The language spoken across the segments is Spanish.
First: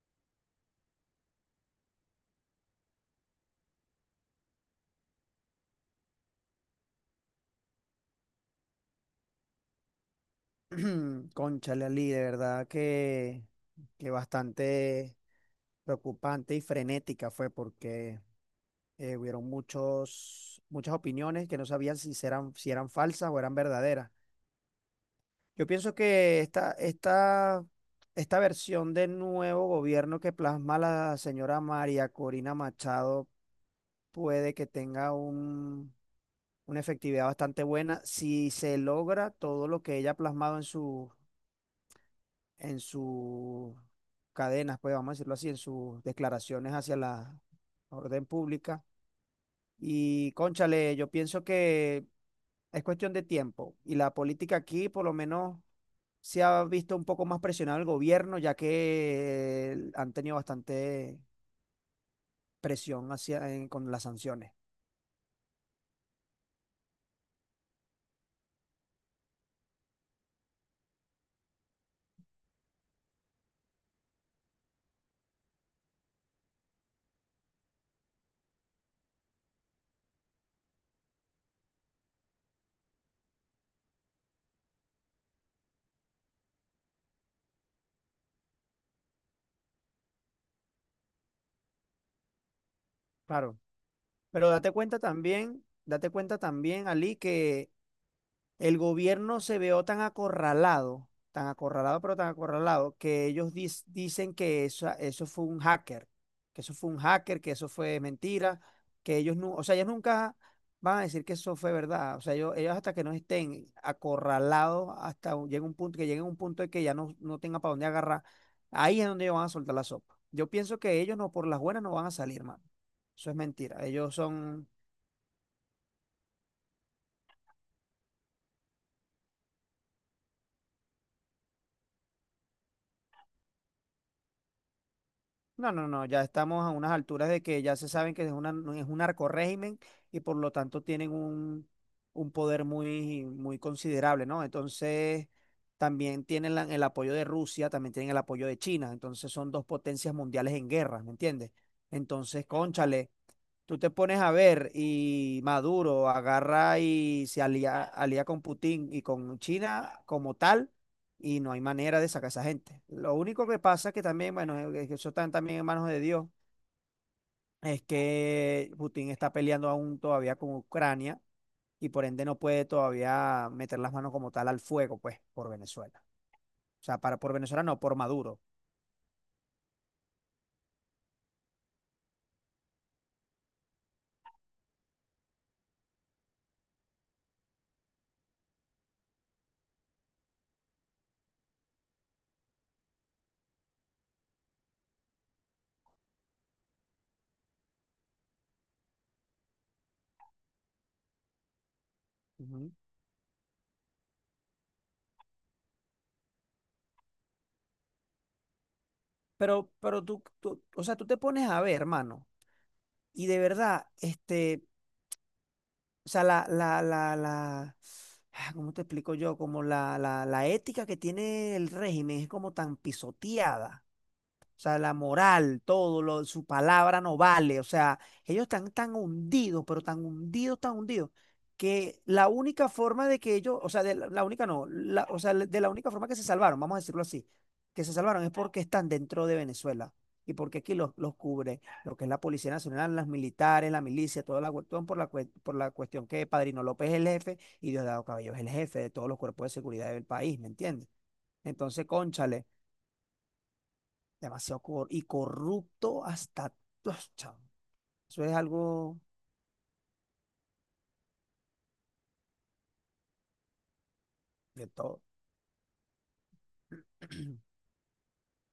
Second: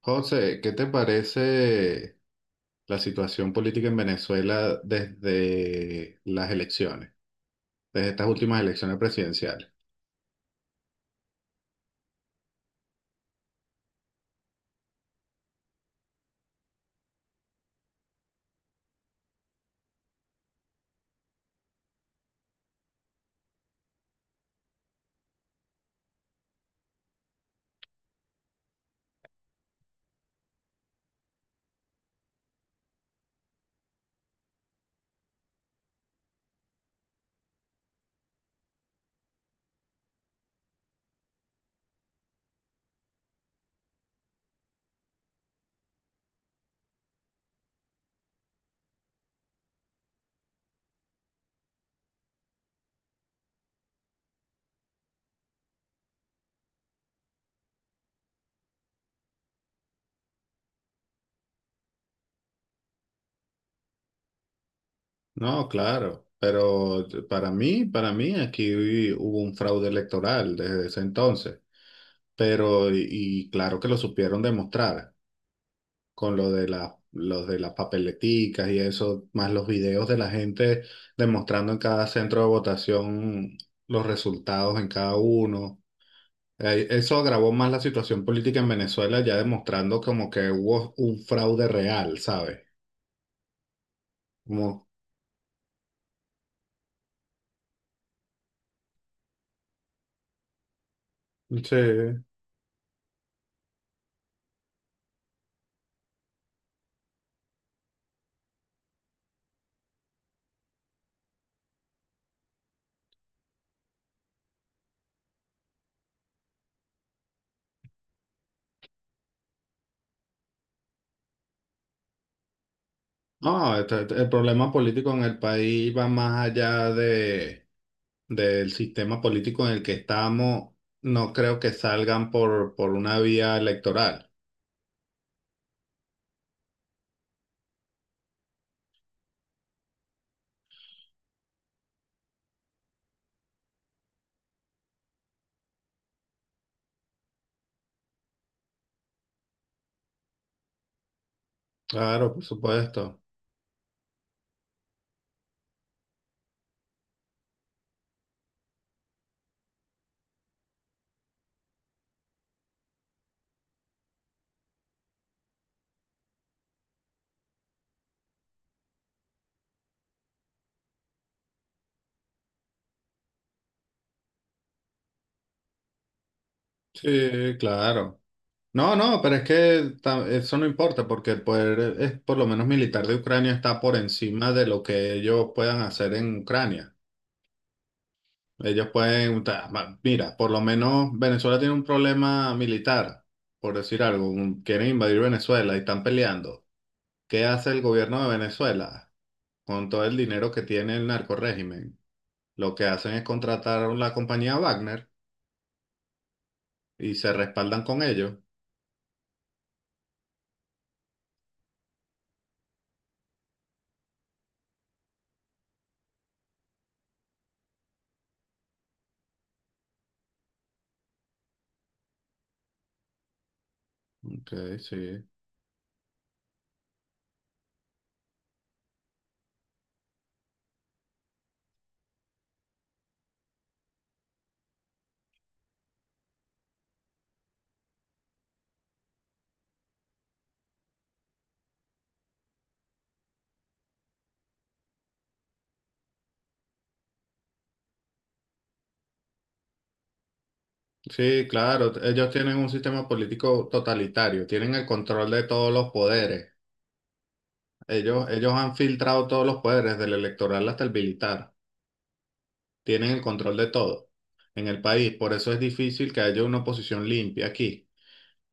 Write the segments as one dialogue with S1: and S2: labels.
S1: José, ¿qué te parece la situación política en Venezuela desde las elecciones, desde estas últimas elecciones presidenciales?
S2: Cónchale, Ali, de verdad que bastante preocupante y frenética fue porque hubieron muchas opiniones que no sabían si eran falsas o eran verdaderas. Yo pienso que esta versión del nuevo gobierno que plasma la señora María Corina Machado puede que tenga una efectividad bastante buena si se logra todo lo que ella ha plasmado en su en sus cadenas, pues vamos a decirlo así, en sus declaraciones hacia la orden pública. Y cónchale, yo pienso que es cuestión de tiempo. Y la política aquí, por lo menos, se ha visto un poco más presionado el gobierno, ya que han tenido bastante presión hacia, con las sanciones.
S1: No, claro, pero para mí aquí hubo un fraude electoral desde ese entonces, pero y claro que lo supieron demostrar con lo de los de las papeleticas y eso, más los videos de la gente demostrando en cada centro de votación los resultados en cada uno. Eso agravó más la situación política en Venezuela, ya demostrando como que hubo un fraude real, ¿sabes?
S2: Claro. Pero
S1: Como,
S2: date cuenta también, Ali, que el gobierno se vio tan acorralado, pero
S1: sí.
S2: tan acorralado, que ellos dicen que eso fue un hacker, que eso fue un hacker, que eso fue mentira, que ellos no, o sea, ellos nunca van a decir que eso fue verdad. O sea, ellos hasta que no estén acorralados, llega un punto, que lleguen a un punto de que ya no tengan para dónde agarrar, ahí es donde ellos van a soltar la sopa. Yo pienso que ellos no, por las buenas no van a salir, mano. Eso es
S1: No,
S2: mentira. Ellos
S1: el
S2: son...
S1: problema político en el país va más allá del sistema político en el que estamos. No creo que salgan por una vía electoral.
S2: No, no, no, ya estamos a unas alturas de que ya se saben que es una, no, es un narcorrégimen y por lo tanto tienen un poder muy, muy considerable, ¿no? Entonces, también tienen el apoyo de Rusia, también tienen el apoyo de China, entonces son dos potencias mundiales en guerra, ¿me entiendes?
S1: Claro, por
S2: Entonces, cónchale,
S1: supuesto.
S2: tú te pones a ver y Maduro agarra y se alía con Putin y con China como tal, y no hay manera de sacar a esa gente. Lo único que pasa es que también, bueno, que eso está también en manos de Dios, es que Putin está peleando aún todavía con Ucrania y por ende no puede todavía meter las manos como tal al fuego, pues, por Venezuela. O sea, para, por
S1: Sí,
S2: Venezuela no, por
S1: claro.
S2: Maduro.
S1: No, no, pero es que eso no importa porque el poder, es, por lo menos militar de Ucrania, está por encima de lo que ellos puedan hacer en Ucrania. Ellos pueden, mira, por lo menos Venezuela tiene un problema militar, por decir algo, quieren invadir Venezuela y están peleando. ¿Qué hace el gobierno de Venezuela con todo el dinero que tiene el narcorrégimen?
S2: Ujú.
S1: Lo que hacen es contratar a la compañía Wagner y se respaldan con ellos.
S2: Pero, tú, o sea, tú te pones a ver, hermano, y de verdad, este, o sea, la, ah, ¿cómo te explico yo? Como la ética que tiene el régimen es como tan pisoteada.
S1: Ok,
S2: O sea, la
S1: sí.
S2: moral, todo, lo, su palabra no vale. O sea, ellos están tan hundidos, pero tan hundidos, que la única forma de que ellos, o sea, de la, la única no, la- o sea, de la única forma que se salvaron, vamos a decirlo así, que se salvaron es porque están dentro de Venezuela y porque aquí los cubre lo que es la Policía Nacional, las militares, la milicia, toda la cuestión por por la cuestión que Padrino López es el jefe y Diosdado Cabello es el jefe de todos los cuerpos de seguridad del país, ¿me entiendes?
S1: Sí,
S2: Entonces,
S1: claro, ellos
S2: cónchale,
S1: tienen un sistema político totalitario,
S2: demasiado
S1: tienen el control de todos los
S2: corrupto
S1: poderes.
S2: hasta... Uf, chao. Eso
S1: Ellos,
S2: es
S1: ellos han
S2: algo
S1: filtrado todos los poderes, del electoral hasta el militar. Tienen el control de todo en
S2: de
S1: el
S2: todo.
S1: país. Por eso es difícil que haya una oposición limpia aquí.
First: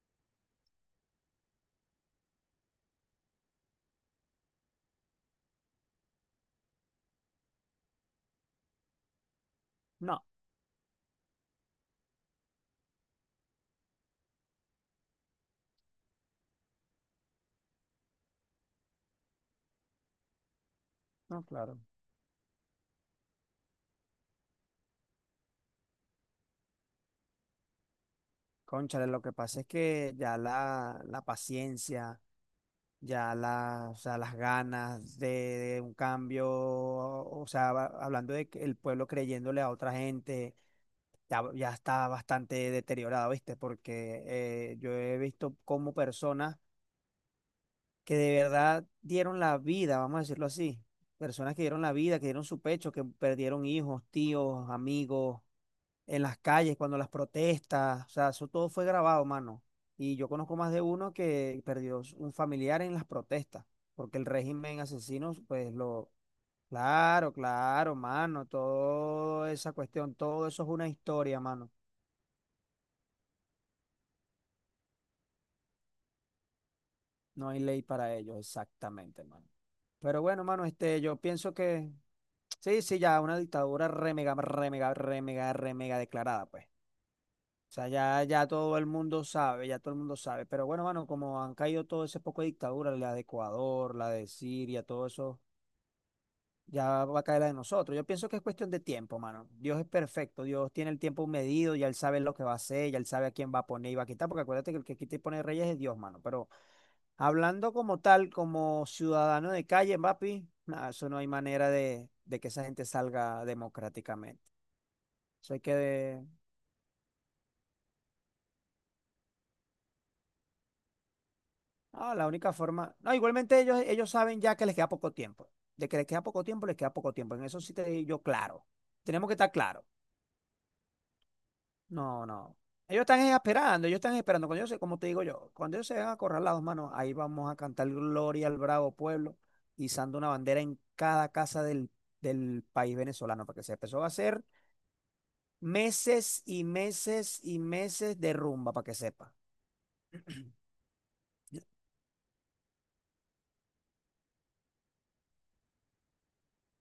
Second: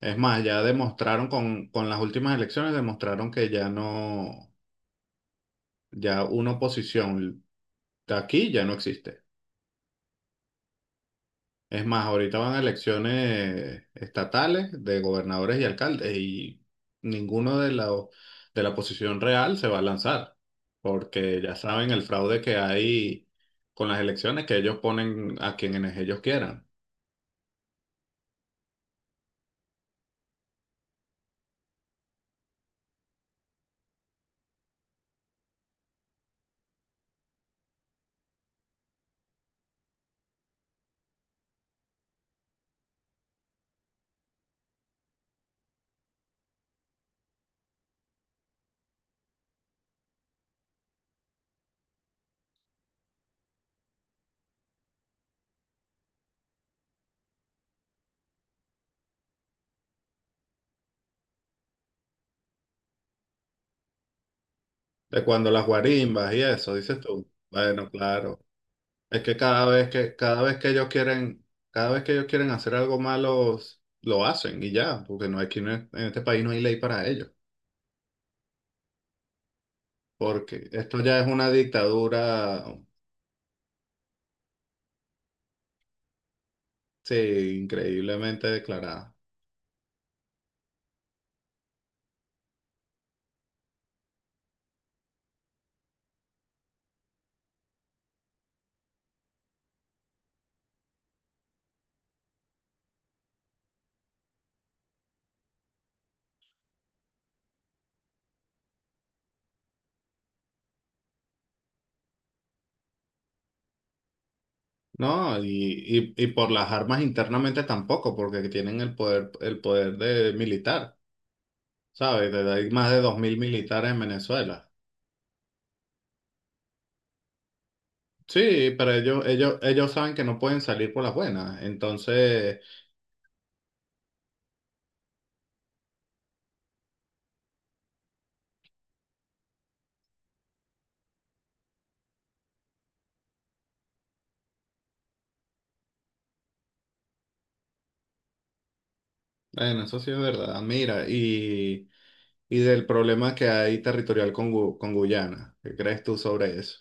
S1: Es más, ya demostraron con las últimas elecciones, demostraron que ya no, ya una oposición de aquí ya no existe.
S2: No,
S1: Es más, ahorita van a elecciones estatales de gobernadores y alcaldes y ninguno de la oposición real se va a lanzar, porque
S2: no,
S1: ya
S2: claro.
S1: saben el fraude que hay con las elecciones, que ellos ponen a quienes ellos quieran.
S2: Cónchale, lo que pasa es que ya la paciencia, ya la, o sea, las ganas de un cambio, o sea, hablando de que el pueblo creyéndole a otra gente, ya está bastante deteriorado, ¿viste? Porque yo he visto como personas que de verdad dieron la vida, vamos a decirlo así. Personas que dieron la vida, que dieron su pecho, que perdieron hijos, tíos, amigos, en las calles, cuando las protestas, o sea, eso todo fue grabado, mano. Y yo conozco más de uno que perdió un familiar en las protestas, porque el régimen
S1: De
S2: asesino,
S1: cuando las
S2: pues lo...
S1: guarimbas y eso, dices tú.
S2: Claro,
S1: Bueno,
S2: claro,
S1: claro.
S2: mano,
S1: Es que
S2: toda
S1: cada
S2: esa
S1: vez
S2: cuestión,
S1: que, cada
S2: todo
S1: vez
S2: eso es
S1: que ellos
S2: una historia,
S1: quieren,
S2: mano.
S1: cada vez que ellos quieren hacer algo malo, s- lo hacen y ya, porque no hay, aquí no es- en este país no hay ley para ello.
S2: No hay ley para ello, exactamente, mano. Pero bueno, mano,
S1: Porque esto
S2: este, yo
S1: ya es una
S2: pienso que...
S1: dictadura.
S2: Sí, sí, ya una dictadura re mega, re mega, re mega, re mega declarada, pues.
S1: Sí,
S2: O sea, ya, ya
S1: increíblemente
S2: todo el
S1: declarada.
S2: mundo sabe, ya todo el mundo sabe. Pero bueno, mano, como han caído todo ese poco de dictaduras, la de Ecuador, la de Siria, todo eso, ya va a caer la de nosotros. Yo pienso que es cuestión de tiempo, mano. Dios es perfecto, Dios tiene el tiempo medido, ya él sabe lo que va a hacer, ya él sabe a quién va a poner y va a quitar, porque acuérdate que el que quita y pone reyes es Dios, mano. Pero hablando como tal, como ciudadano de calle, papi, nada, eso no hay manera de que esa gente salga democráticamente.
S1: No,
S2: Eso hay que...
S1: y por las armas internamente tampoco, porque tienen el poder de militar,
S2: Ah, la
S1: ¿sabes?
S2: única
S1: De- Hay más
S2: forma...
S1: de
S2: No,
S1: 2.000
S2: igualmente ellos,
S1: militares en
S2: ellos saben ya que
S1: Venezuela.
S2: les queda poco tiempo. De que les queda poco tiempo, les queda poco tiempo. En eso sí te digo yo claro.
S1: Sí, pero ellos,
S2: Tenemos que estar
S1: ellos,
S2: claros.
S1: ellos saben que no pueden salir por las buenas.
S2: No, no.
S1: Entonces,
S2: Ellos están esperando, ellos están esperando. Cuando ellos se, como te digo yo, cuando ellos se van a correr las dos manos ahí vamos a cantar Gloria al Bravo Pueblo, izando una bandera en cada casa del país venezolano, para que se empezó a hacer meses y meses y meses de rumba, para que sepa.
S1: bueno, eso sí es verdad. Mira, y del problema que hay territorial con Guyana. ¿Qué crees tú sobre eso?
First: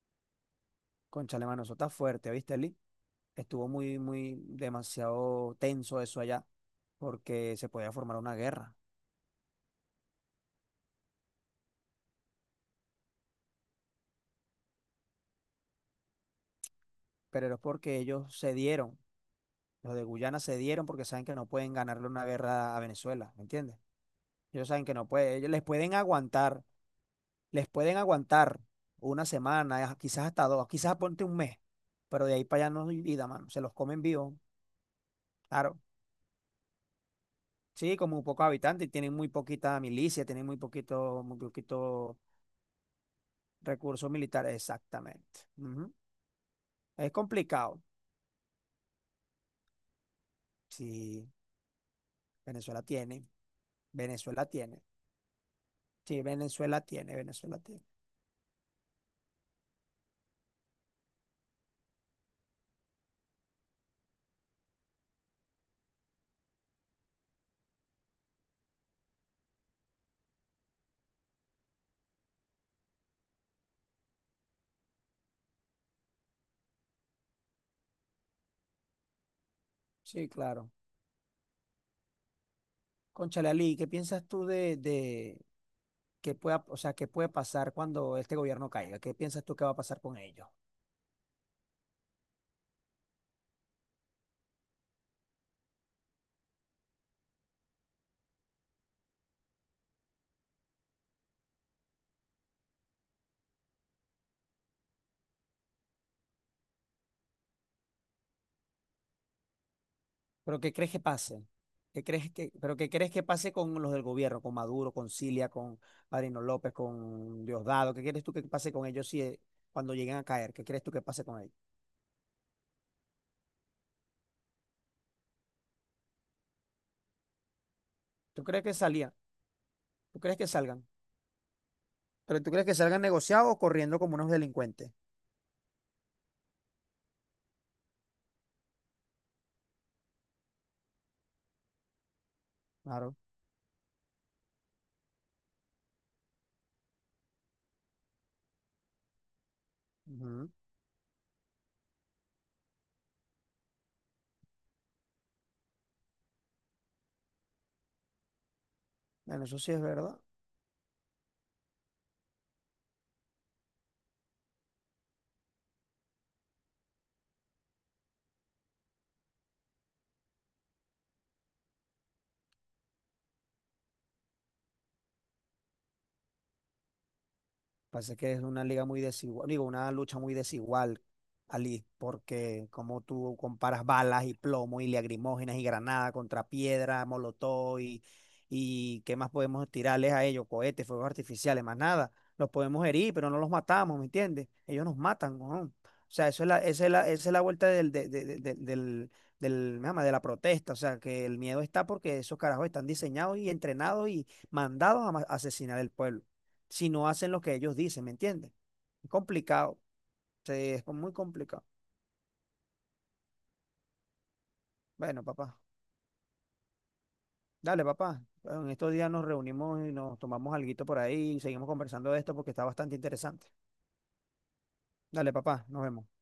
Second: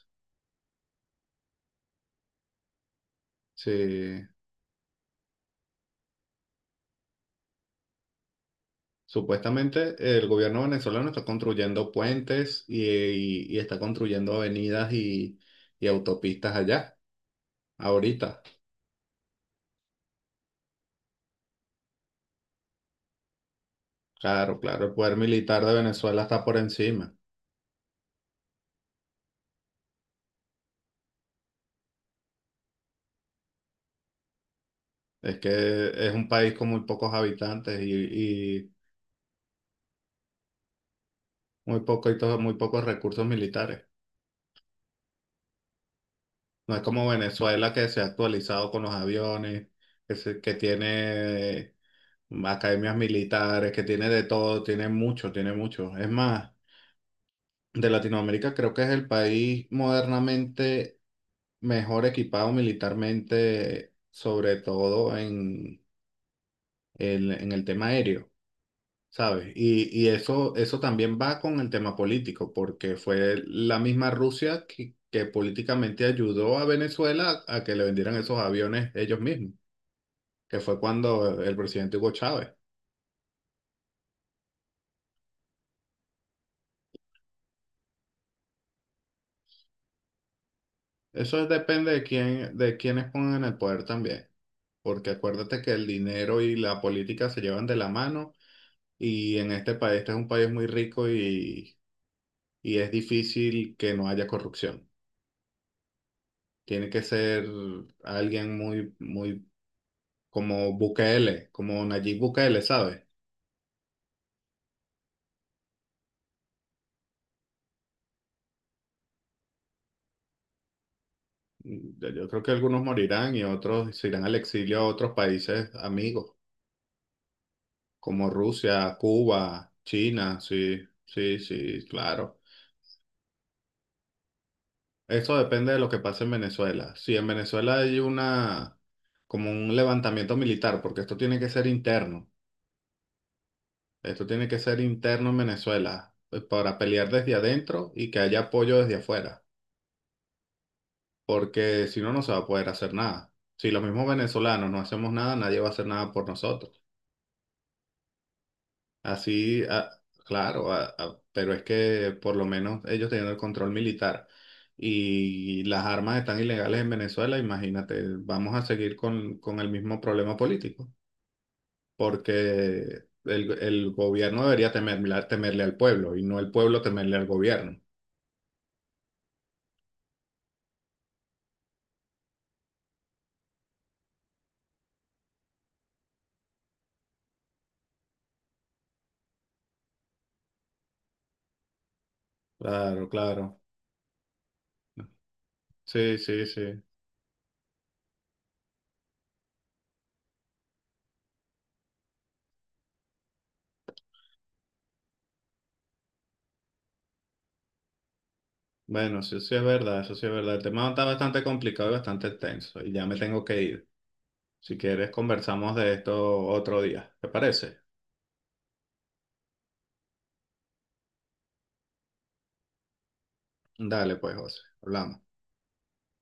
S2: Cónchale, mano, eso está fuerte, ¿viste, Eli? Estuvo muy,
S1: Sí.
S2: muy demasiado tenso eso allá, porque se podía formar una guerra.
S1: Supuestamente el gobierno venezolano está construyendo puentes y está construyendo avenidas y autopistas allá,
S2: Pero es porque ellos
S1: ahorita.
S2: cedieron, los de Guyana cedieron porque saben que no pueden ganarle una guerra a Venezuela, ¿me entiendes?
S1: Claro,
S2: Ellos saben
S1: claro, el
S2: que no
S1: poder
S2: pueden, ellos
S1: militar de Venezuela está por encima.
S2: les pueden aguantar una semana, quizás hasta dos, quizás ponte un mes, pero de ahí para allá no hay vida, mano, se los comen vivos,
S1: Es
S2: claro.
S1: que es un país con muy pocos habitantes y,
S2: Sí, como un poco
S1: y
S2: habitantes, tienen muy poquita milicia, tienen muy
S1: muy poco,
S2: poquito
S1: muy pocos recursos militares.
S2: recursos militares, exactamente. Ujú.
S1: No es como
S2: Es
S1: Venezuela
S2: complicado.
S1: que se ha actualizado con los aviones, que, que
S2: Sí,
S1: tiene
S2: Venezuela
S1: academias
S2: tiene,
S1: militares, que tiene de
S2: Venezuela
S1: todo,
S2: tiene.
S1: tiene mucho, tiene mucho. Es
S2: Sí,
S1: más,
S2: Venezuela tiene, Venezuela tiene.
S1: de Latinoamérica creo que es el país modernamente mejor equipado militarmente, sobre todo en el tema aéreo, ¿sabes? Y eso, eso también va con el tema político, porque fue la misma Rusia que políticamente ayudó a Venezuela a que le vendieran esos aviones ellos mismos,
S2: Sí,
S1: que
S2: claro.
S1: fue cuando el presidente Hugo Chávez.
S2: Cónchale, Ali, ¿qué piensas tú de que pueda, o sea, qué puede pasar cuando este gobierno caiga? ¿Qué piensas tú que va a pasar con ellos?
S1: Eso depende de quiénes pongan en el poder también, porque acuérdate que el dinero y la política se llevan de la mano y en este país, este es un país muy rico y es difícil que no haya corrupción. Tiene que ser alguien muy, muy
S2: ¿Pero qué
S1: como
S2: crees que pase?
S1: Bukele, como
S2: ¿Qué
S1: Nayib
S2: crees
S1: Bukele,
S2: pero qué
S1: ¿sabes?
S2: crees que pase con los del gobierno, con Maduro, con Cilia, con Marino López, con Diosdado? ¿Qué crees tú que pase con ellos si cuando lleguen a caer? ¿Qué crees tú que pase con ellos?
S1: Yo creo que algunos morirán y otros se irán al exilio a otros países amigos, como
S2: ¿Tú crees que
S1: Rusia,
S2: salían?
S1: Cuba,
S2: ¿Tú crees
S1: China,
S2: que
S1: sí,
S2: salgan?
S1: sí, sí, claro.
S2: Pero tú crees que salgan negociados o corriendo como unos delincuentes.
S1: Eso depende de lo que pase en Venezuela. Si en Venezuela hay una, como un levantamiento militar, porque esto tiene que ser interno.
S2: Claro.
S1: Esto tiene que ser interno en Venezuela, para pelear desde adentro y que haya apoyo desde afuera,
S2: Ujú.
S1: porque si no, no se va a poder hacer nada. Si los mismos venezolanos no hacemos nada, nadie va a hacer nada por nosotros.
S2: Bueno, eso
S1: Así,
S2: sí es verdad.
S1: claro, pero es que por lo menos ellos tienen el control militar y las armas están ilegales en Venezuela, imagínate, vamos a seguir con el mismo problema político, porque el gobierno debería temerle, temerle al pueblo y no el pueblo temerle al gobierno.
S2: Pasa que es una liga muy desigual, digo, una lucha muy desigual, Ali, porque como tú comparas balas y plomo y lagrimógenas y granada contra piedra, molotov y qué más podemos tirarles a ellos, cohetes, fuegos artificiales, más nada. Los podemos
S1: Claro,
S2: herir, pero no los
S1: claro,
S2: matamos, ¿me entiendes? Ellos nos matan, ¿no? O
S1: sí,
S2: sea, eso
S1: sí,
S2: es la,
S1: sí.
S2: esa es la, esa es la vuelta del, del, del, me llama, de la protesta. O sea, que el miedo está porque esos carajos están diseñados y entrenados y mandados a asesinar el pueblo si no hacen lo que ellos dicen, ¿me entiendes? Es
S1: Bueno, sí, sí es
S2: complicado,
S1: verdad, eso sí es
S2: sí,
S1: verdad. El
S2: es
S1: tema está
S2: muy
S1: bastante
S2: complicado.
S1: complicado y bastante extenso y ya me tengo que ir. Si quieres,
S2: Bueno, papá,
S1: conversamos de esto otro día, ¿te parece?
S2: dale, papá. En estos días nos reunimos y nos tomamos alguito por ahí y seguimos conversando de esto porque está bastante interesante.
S1: Dale, pues, José, hablamos.
S2: Dale, papá, nos vemos.